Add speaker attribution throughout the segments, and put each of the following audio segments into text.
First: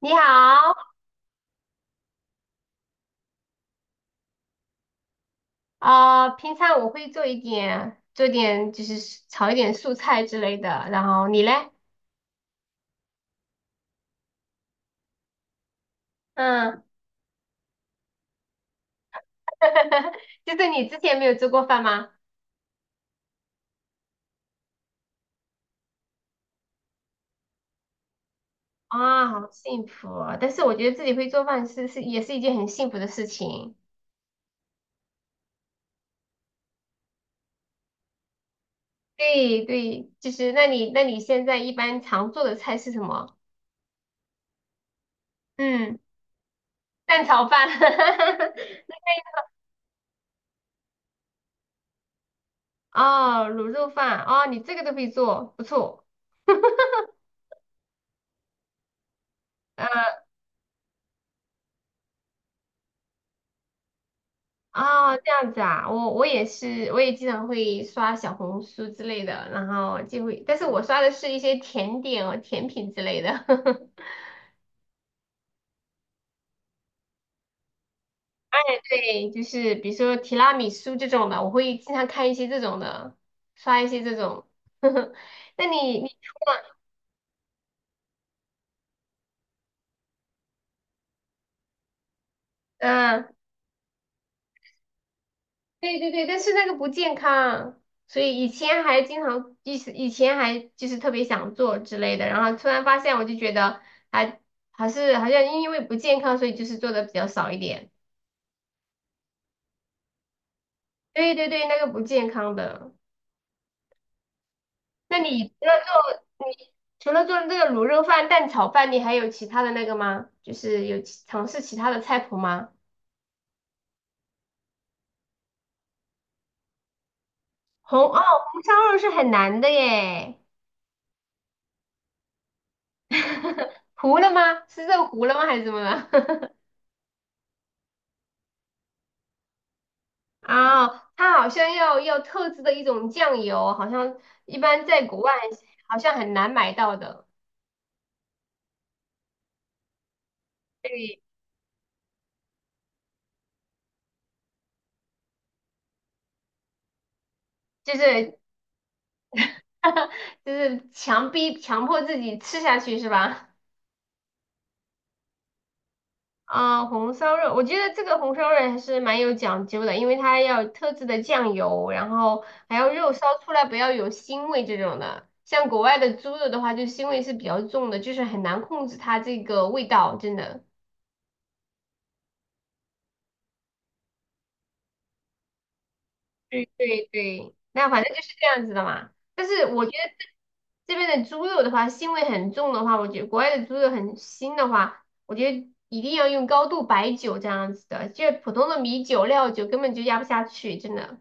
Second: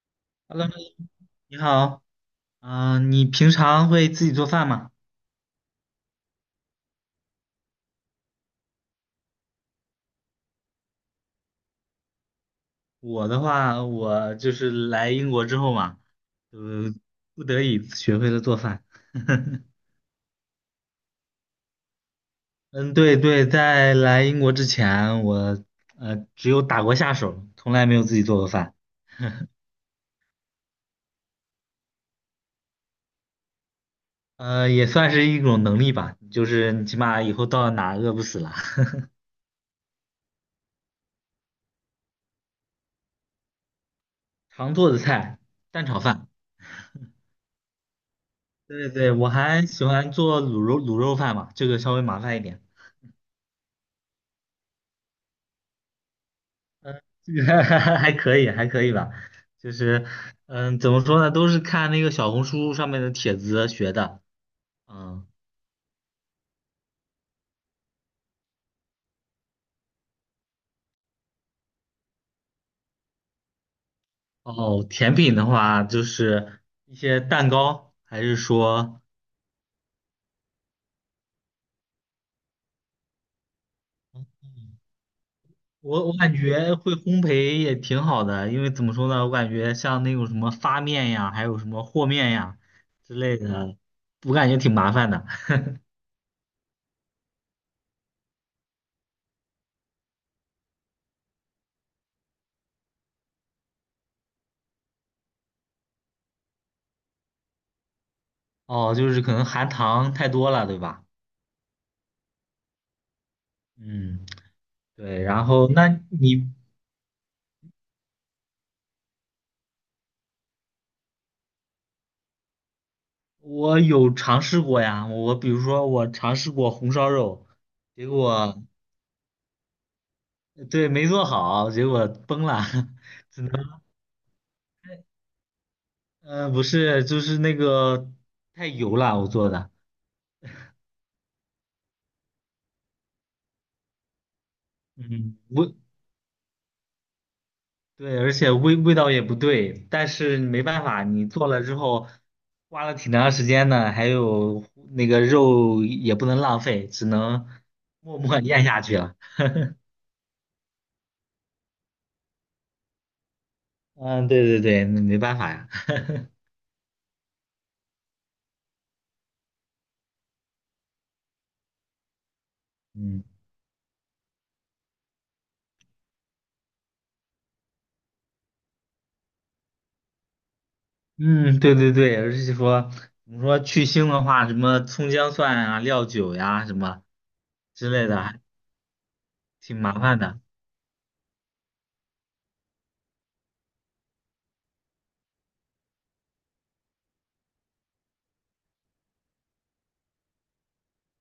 Speaker 1: 你
Speaker 2: Hello，
Speaker 1: 好，
Speaker 2: 你好，嗯，你平常会自己做饭吗？
Speaker 1: 啊，平常我会做一点，就是炒一点素菜之类的。然后你嘞？
Speaker 2: 我的话，我就是来英国之后嘛，
Speaker 1: 嗯，
Speaker 2: 呃，不得已学会了做饭。
Speaker 1: 就是你之前没有做过饭吗？
Speaker 2: 嗯，对对，在来英国之前，我只有打过下手，从来没有自己做过饭。
Speaker 1: 啊，好幸福啊，但是我觉得自己会做饭也是一件很幸福的事情。
Speaker 2: 呃，也算是一种能力吧，就是你起码以后到哪饿不死了。
Speaker 1: 对对，那你现在一般常做的菜是什么？
Speaker 2: 常做的菜，蛋
Speaker 1: 嗯，
Speaker 2: 炒饭。
Speaker 1: 蛋炒饭。
Speaker 2: 对对，我还喜欢做卤肉饭嘛，这个稍微麻烦一点。
Speaker 1: 哦，卤肉饭。哦，你这个都会做，不错。
Speaker 2: 还可以，还可以吧，就是，嗯，怎么说呢，都是看那个小红书上面的帖子学的，
Speaker 1: 哦，
Speaker 2: 嗯，
Speaker 1: 这样子啊，我也是，我也经常会刷小红书之类的，然后就会，但是我刷的是一些甜点哦，甜品之类的。
Speaker 2: 哦，甜品的话就是一些蛋糕，还是说
Speaker 1: 对，就是比如说提拉米苏这种的，我会经常看一些这种的，刷一些这种。那你
Speaker 2: 我
Speaker 1: 你
Speaker 2: 我感觉会烘焙也挺好的，因为怎么说呢，我感觉像那种什么发面呀，还有什么和面呀之
Speaker 1: 嗯，
Speaker 2: 类的，我感觉挺麻烦的。
Speaker 1: 对对对，但是那个不健康，所以以前还经常，以前还就是特别想做之类的，然后突然发现，我就觉得还还是好像因为不健康，所以就是做的比较少一点。
Speaker 2: 哦，就是可能含糖太多了，对吧？
Speaker 1: 对对对，那个不健康的。
Speaker 2: 嗯，
Speaker 1: 那
Speaker 2: 对，然
Speaker 1: 你除
Speaker 2: 后
Speaker 1: 了
Speaker 2: 那
Speaker 1: 做
Speaker 2: 你。
Speaker 1: 你除了做这个卤肉饭、蛋炒饭，你还有其他的那个吗？就是尝试其他的菜谱吗？
Speaker 2: 我有尝试过呀，我比如说我尝试过红烧肉，
Speaker 1: 红
Speaker 2: 结
Speaker 1: 哦，
Speaker 2: 果
Speaker 1: 红烧肉是很难的耶。
Speaker 2: 对没做好，结果崩了，只能
Speaker 1: 糊了吗？是肉糊了吗？还是怎么了？
Speaker 2: 嗯、不是就是那个太油了，我做的，
Speaker 1: 啊，它好像要特制的一种酱油，好像一般在国外
Speaker 2: 嗯味
Speaker 1: 好像很难买到的。
Speaker 2: 对，而且味道也不对，但是没办法，
Speaker 1: 对，
Speaker 2: 你做了之后花了挺长时间的，还有那个肉也不能浪费，只能
Speaker 1: 就
Speaker 2: 默
Speaker 1: 是
Speaker 2: 默咽下去了。
Speaker 1: 就是强逼强迫自己吃下去是吧？
Speaker 2: 嗯，对对对，那没办法呀。
Speaker 1: 啊、红烧肉，我觉得这个红烧肉还是蛮有讲究的，因为它要有特制的酱油，然后还要肉烧
Speaker 2: 嗯。
Speaker 1: 出来不要有腥味这种的。像国外的猪肉的话，就腥味是比较重的，就是很难控制它这个味道，真的。
Speaker 2: 嗯，对对对，而且说你说去腥的话，什么葱姜蒜啊、料酒
Speaker 1: 对
Speaker 2: 呀、什么
Speaker 1: 对对，那
Speaker 2: 之
Speaker 1: 反
Speaker 2: 类
Speaker 1: 正就
Speaker 2: 的，
Speaker 1: 是
Speaker 2: 还
Speaker 1: 这样子的嘛。但是
Speaker 2: 挺
Speaker 1: 我觉得
Speaker 2: 麻烦的。
Speaker 1: 这边的猪肉的话，腥味很重的话，我觉得国外的猪肉很腥的话，我觉得一定要用高度白酒这样子的，就是普通的米酒、料酒根本就压不下去，真的。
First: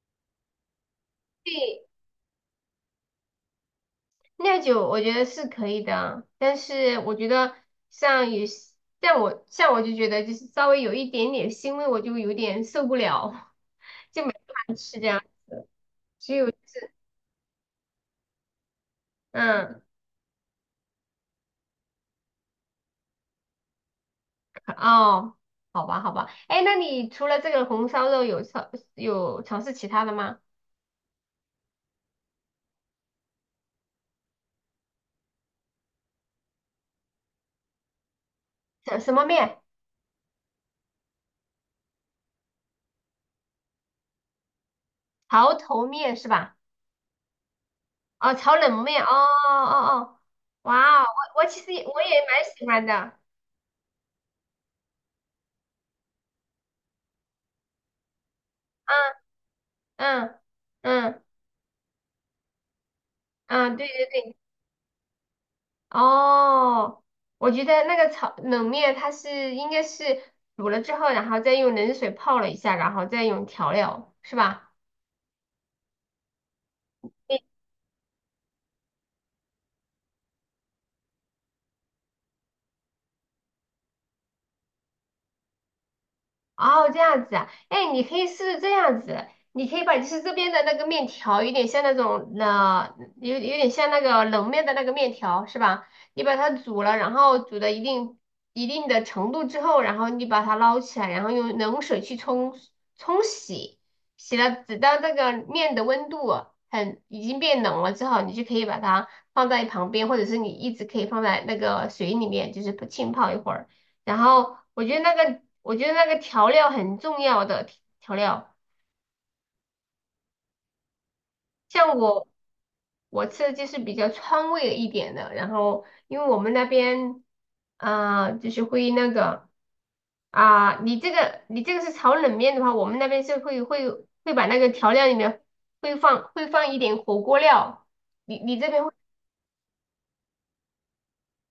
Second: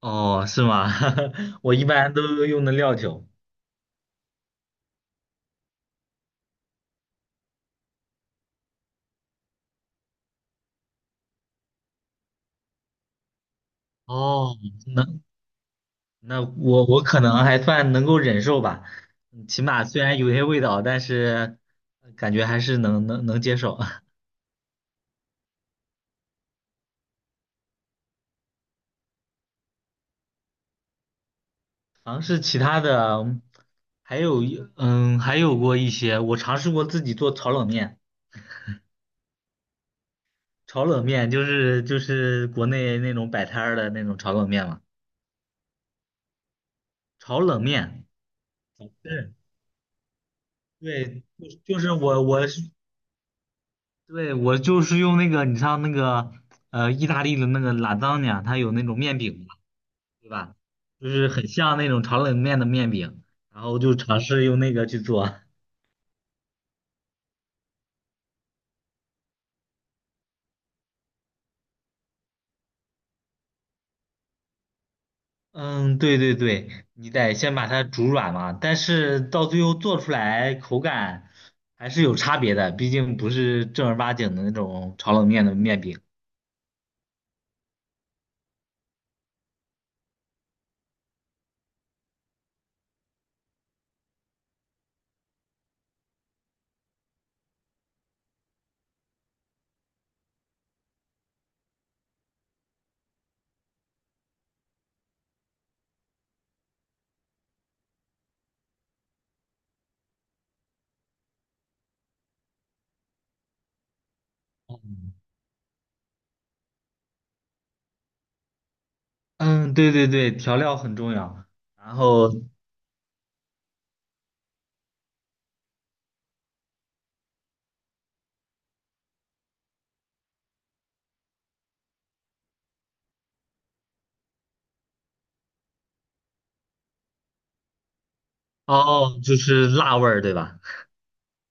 Speaker 2: 哦，是吗？我
Speaker 1: 对，
Speaker 2: 一般都用的料酒。
Speaker 1: 酿酒我觉得是可以的啊，但是我觉得像有些，像我就觉得就是稍微有一点点腥味，我就有点受不了，就没办
Speaker 2: 哦，
Speaker 1: 法吃
Speaker 2: 那
Speaker 1: 这样。只
Speaker 2: 那
Speaker 1: 有
Speaker 2: 我可能还算能够忍受吧，起
Speaker 1: 嗯，
Speaker 2: 码虽然有些味道，但是感觉还是能接受。
Speaker 1: 哦，好吧好吧，哎，那你除了这个红烧肉有尝试其他的吗？
Speaker 2: 尝试其他的，嗯还有一嗯，还有过一些，我尝试过自己做炒冷面。
Speaker 1: 什什么面？
Speaker 2: 炒冷面就是国内那种摆摊儿的那种炒冷面嘛，
Speaker 1: 潮头面是吧？
Speaker 2: 炒冷面，
Speaker 1: 哦，炒冷面，哦
Speaker 2: 对
Speaker 1: 哦哦，哇哦，
Speaker 2: 对，
Speaker 1: 我
Speaker 2: 就是
Speaker 1: 其实
Speaker 2: 就
Speaker 1: 也
Speaker 2: 是
Speaker 1: 我也
Speaker 2: 我
Speaker 1: 蛮
Speaker 2: 我
Speaker 1: 喜
Speaker 2: 是
Speaker 1: 欢的，
Speaker 2: 对我就是用那个你像那个意大利的那个拉扎尼亚，它有那种
Speaker 1: 嗯
Speaker 2: 面饼嘛，对
Speaker 1: 嗯
Speaker 2: 吧？就
Speaker 1: 嗯
Speaker 2: 是很像那种炒冷面的面饼，然
Speaker 1: 嗯，
Speaker 2: 后
Speaker 1: 对
Speaker 2: 就尝
Speaker 1: 对。
Speaker 2: 试用那个去做。
Speaker 1: 哦，我觉得那个炒冷面它是应该是煮了之后，然后再用冷水泡了一下，然后再用调料，是吧？
Speaker 2: 嗯，对对对，你得先把它煮软嘛，但是到最后做出来口感还是有差别的，毕竟不是正儿八经的那种炒冷面的面饼。
Speaker 1: 哦，这样子啊，哎，你可以试试这样子，你可以把就是这边的那个面条，有点像那种有点像那个冷面的那个面条是吧？你把它煮了，然后煮到一定的程度之后，然后你把它捞起来，然后用冷水冲洗，洗了直到那个面的温度很已经变冷了之后，你就可以把它放在旁边，或者是你一直可以放在那个水里面，就是不浸泡一会儿。然后我觉得那个调料很重要的调料，
Speaker 2: 嗯，对对对，调料很重要。然
Speaker 1: 像我
Speaker 2: 后
Speaker 1: 我吃的就是比较川味一点的，然后因为我们那边啊、就是会那个啊、你这个是炒冷面的话，我们那边是会会把那个调料里面会放一点火锅料，你这边会
Speaker 2: 哦，就是辣味儿，对吧？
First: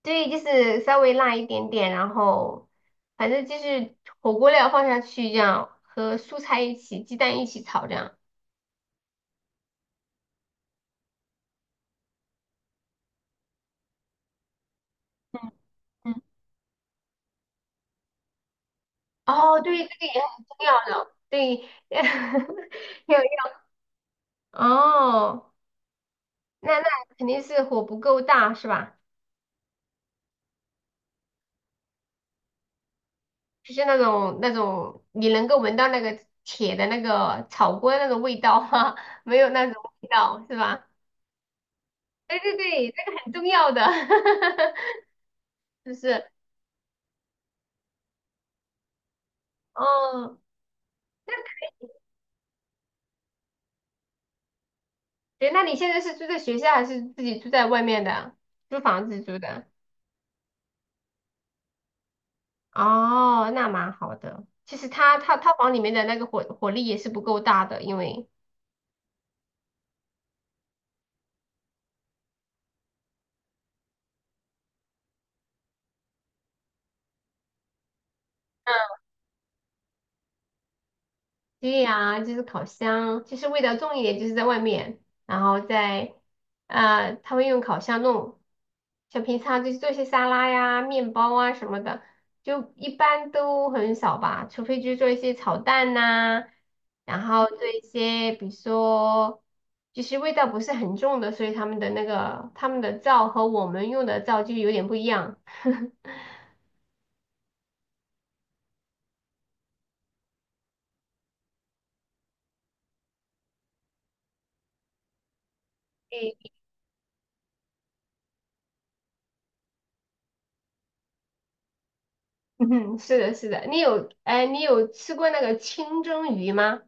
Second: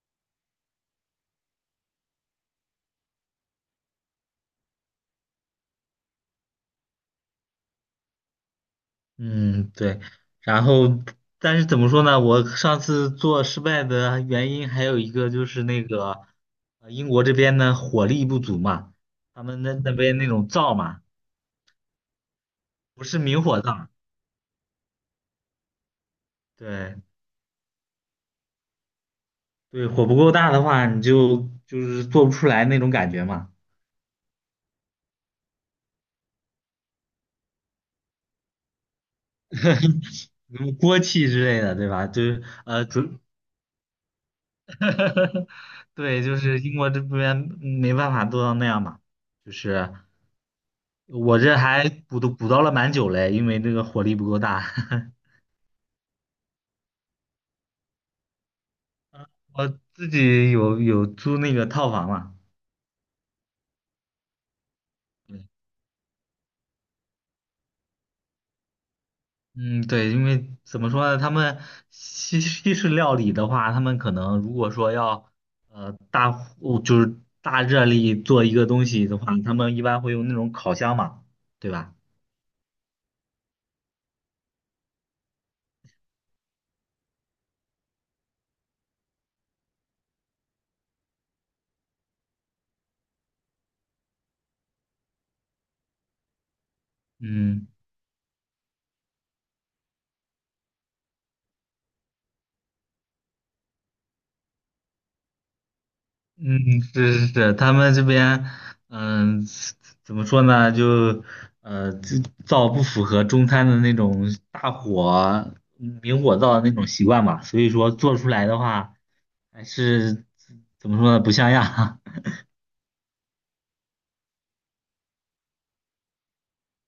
Speaker 1: 对，就是稍微辣一点点，然后反正就是火锅料放下去这样，和蔬菜一起、鸡蛋一起炒这样。
Speaker 2: 嗯，对。然后，但是怎么说呢？我上次做失败的原因还有一个就
Speaker 1: 嗯，
Speaker 2: 是那
Speaker 1: 嗯。
Speaker 2: 个，英国这边的火力不足嘛，他
Speaker 1: 哦，
Speaker 2: 们那
Speaker 1: 对，这
Speaker 2: 那
Speaker 1: 个
Speaker 2: 边
Speaker 1: 也
Speaker 2: 那
Speaker 1: 很
Speaker 2: 种
Speaker 1: 重
Speaker 2: 灶
Speaker 1: 要
Speaker 2: 嘛，
Speaker 1: 的，对，
Speaker 2: 不
Speaker 1: 有，
Speaker 2: 是明火灶，
Speaker 1: 哦，那
Speaker 2: 对
Speaker 1: 肯定是火不够大是吧？
Speaker 2: 对，火不够大的话，你就就是做不出来那种感觉嘛，
Speaker 1: 就是那种你能够闻到那个铁的那个炒锅那个味道哈，没有 那种味道是
Speaker 2: 什么
Speaker 1: 吧？
Speaker 2: 锅气之类的，对吧？就
Speaker 1: 对
Speaker 2: 是
Speaker 1: 对对，
Speaker 2: 主
Speaker 1: 这个很重要的，是不
Speaker 2: 对，
Speaker 1: 是？
Speaker 2: 就是英国这边没办法做到那样嘛，就是
Speaker 1: 哦，
Speaker 2: 我这还补都补到了蛮久嘞，因为这个火力不够大。
Speaker 1: 对，那你现在是住在学校还是自己住在外面的？租房子 住的？
Speaker 2: 我自己有租那个套房嘛，
Speaker 1: 哦，那蛮好的。其实他它
Speaker 2: 对
Speaker 1: 套房里面的那个火力也是不够大的，因为。
Speaker 2: 嗯，对，因为怎么说呢，他们西式料理的话，他们可能如果说要大火就是大热力做一个东西的话，他们一般会用那种烤箱嘛，对
Speaker 1: 对
Speaker 2: 吧？
Speaker 1: 呀，就是烤箱，就是味道重一点，就是在外面，然后在呃，他会用烤箱弄，像平常就是做一些沙拉呀、面包啊什么的，就一般都很少吧，除非就是做一些炒蛋呐、然后做
Speaker 2: 嗯。
Speaker 1: 一些比如说就是味道不是很重的，所以他们的那个他们的灶和我们用的灶就有点不一样。
Speaker 2: 嗯，是是是，他们这边，嗯、怎么说呢？就，呃，就灶不符合中餐的那种大火明
Speaker 1: 对，
Speaker 2: 火灶的那种习惯吧，所以说做出来的话，还是怎么说呢？不像样。
Speaker 1: 嗯，是的，是的，哎，你有吃过那个清蒸鱼吗？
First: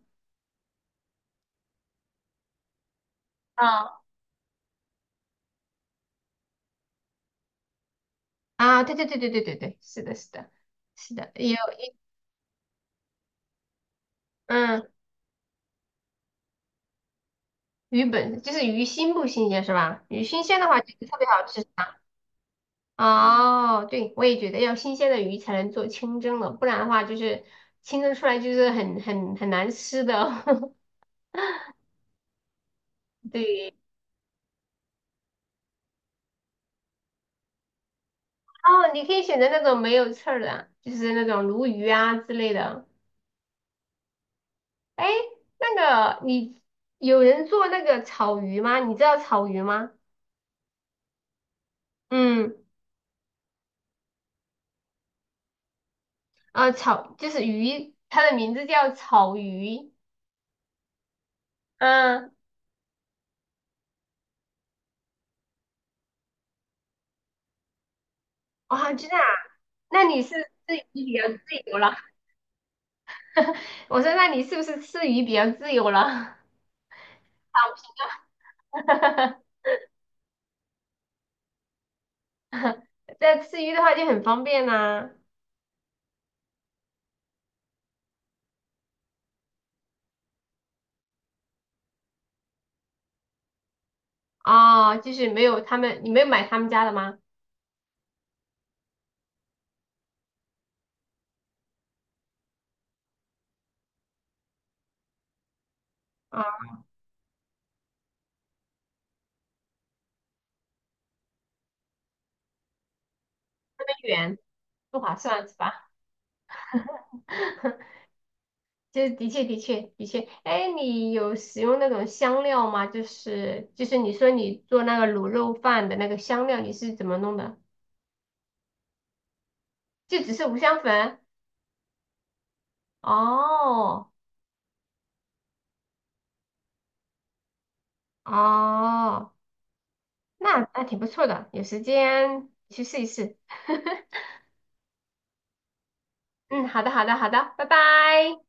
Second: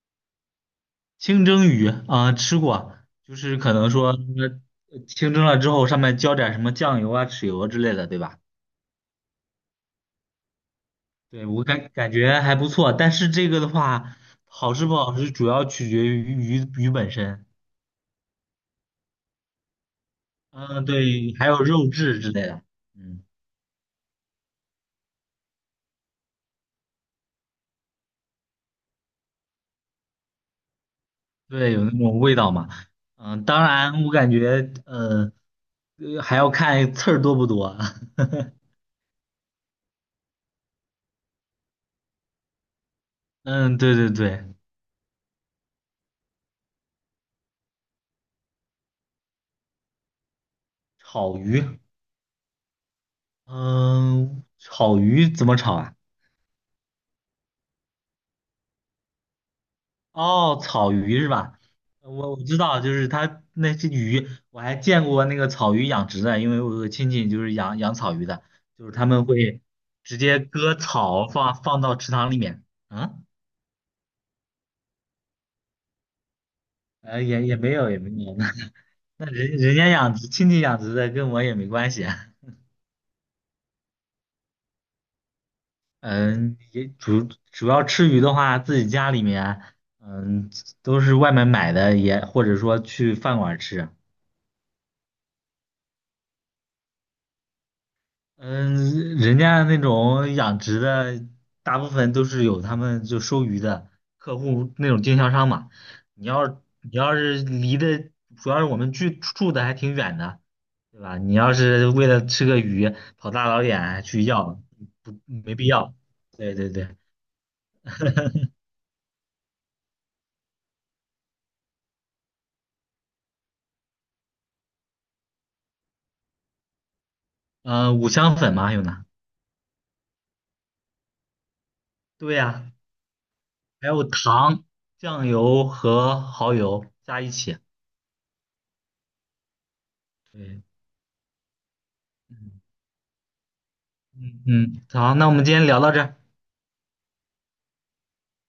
Speaker 2: 清蒸鱼啊、吃过，就是可能
Speaker 1: 啊，
Speaker 2: 说清蒸了之后，上面浇点什么酱油啊、豉油之类的，对吧？
Speaker 1: 啊，对对对对对对对，是的，是的，是的，
Speaker 2: 对，
Speaker 1: 也有，
Speaker 2: 我感觉还不错，但是这个的话，好
Speaker 1: 嗯，
Speaker 2: 吃不好吃，主要取决于鱼本身。
Speaker 1: 就是鱼新不新鲜是吧？鱼新鲜的话
Speaker 2: 嗯，
Speaker 1: 就是特别
Speaker 2: 对，
Speaker 1: 好
Speaker 2: 还有
Speaker 1: 吃
Speaker 2: 肉
Speaker 1: 啊。
Speaker 2: 质之类的，嗯，
Speaker 1: 哦，对，我也觉得要新鲜的鱼才能做清蒸的，不然的话就是清蒸出来就是很难吃的。
Speaker 2: 对，有那种味道嘛。嗯，当
Speaker 1: 对，
Speaker 2: 然，我感觉，还要看刺儿多不多啊。
Speaker 1: 哦，你可以选择那种没有刺儿的，就是那种鲈鱼啊之类的。
Speaker 2: 嗯，对对对，
Speaker 1: 哎，那个你有人做那个草鱼吗？你知道草鱼吗？
Speaker 2: 草鱼，
Speaker 1: 嗯。
Speaker 2: 嗯，草鱼怎么炒啊？
Speaker 1: 啊，草就是鱼，它的名字叫草鱼。
Speaker 2: 哦，草鱼是吧？我
Speaker 1: 嗯，
Speaker 2: 我知道，就是它那些鱼，我还见过那个草鱼养殖的，因为我有个亲戚就是养草鱼的，就
Speaker 1: 哇，
Speaker 2: 是他
Speaker 1: 知道啊？
Speaker 2: 们会
Speaker 1: 那
Speaker 2: 直
Speaker 1: 你是
Speaker 2: 接割
Speaker 1: 吃鱼比较
Speaker 2: 草
Speaker 1: 自
Speaker 2: 放
Speaker 1: 由
Speaker 2: 放
Speaker 1: 了？
Speaker 2: 到池塘里面。嗯。
Speaker 1: 我说，那你是不是吃鱼比较自由了？
Speaker 2: 呃，也也没有，也没有，那那人 人家养殖，亲戚养殖的，跟我也没关系啊。
Speaker 1: 在吃鱼的话就很方便呐、
Speaker 2: 嗯，也主要吃鱼的话，自己家里面，嗯，都是外面买的，也或者说去饭馆吃。
Speaker 1: 哦，就是没有他们，你没有买他们家的吗？
Speaker 2: 嗯，人家那种养殖的，大部分都是有他们就收鱼的客户那种经销商嘛。你
Speaker 1: 啊，
Speaker 2: 要你要是离的，主要是我们居住的还挺远的。对吧？你要是为了吃个鱼跑大老远还去
Speaker 1: 远
Speaker 2: 要，
Speaker 1: 不划
Speaker 2: 不
Speaker 1: 算是
Speaker 2: 没必
Speaker 1: 吧？
Speaker 2: 要。对对对，
Speaker 1: 就是的确，哎，你有使用那种香料吗？就是你说你做那个卤肉饭的那个香料，你是怎么弄的？
Speaker 2: 嗯，五香粉嘛，还有呢？
Speaker 1: 就只是五香粉？
Speaker 2: 对呀、还有
Speaker 1: 哦
Speaker 2: 糖、酱油和蚝油加一起。
Speaker 1: 哦，
Speaker 2: 对，
Speaker 1: 那那挺不错的，有时间
Speaker 2: 嗯
Speaker 1: 去试一试。
Speaker 2: 嗯嗯，好，那我们今天聊到这儿。
Speaker 1: 嗯，好的好的好的，拜拜。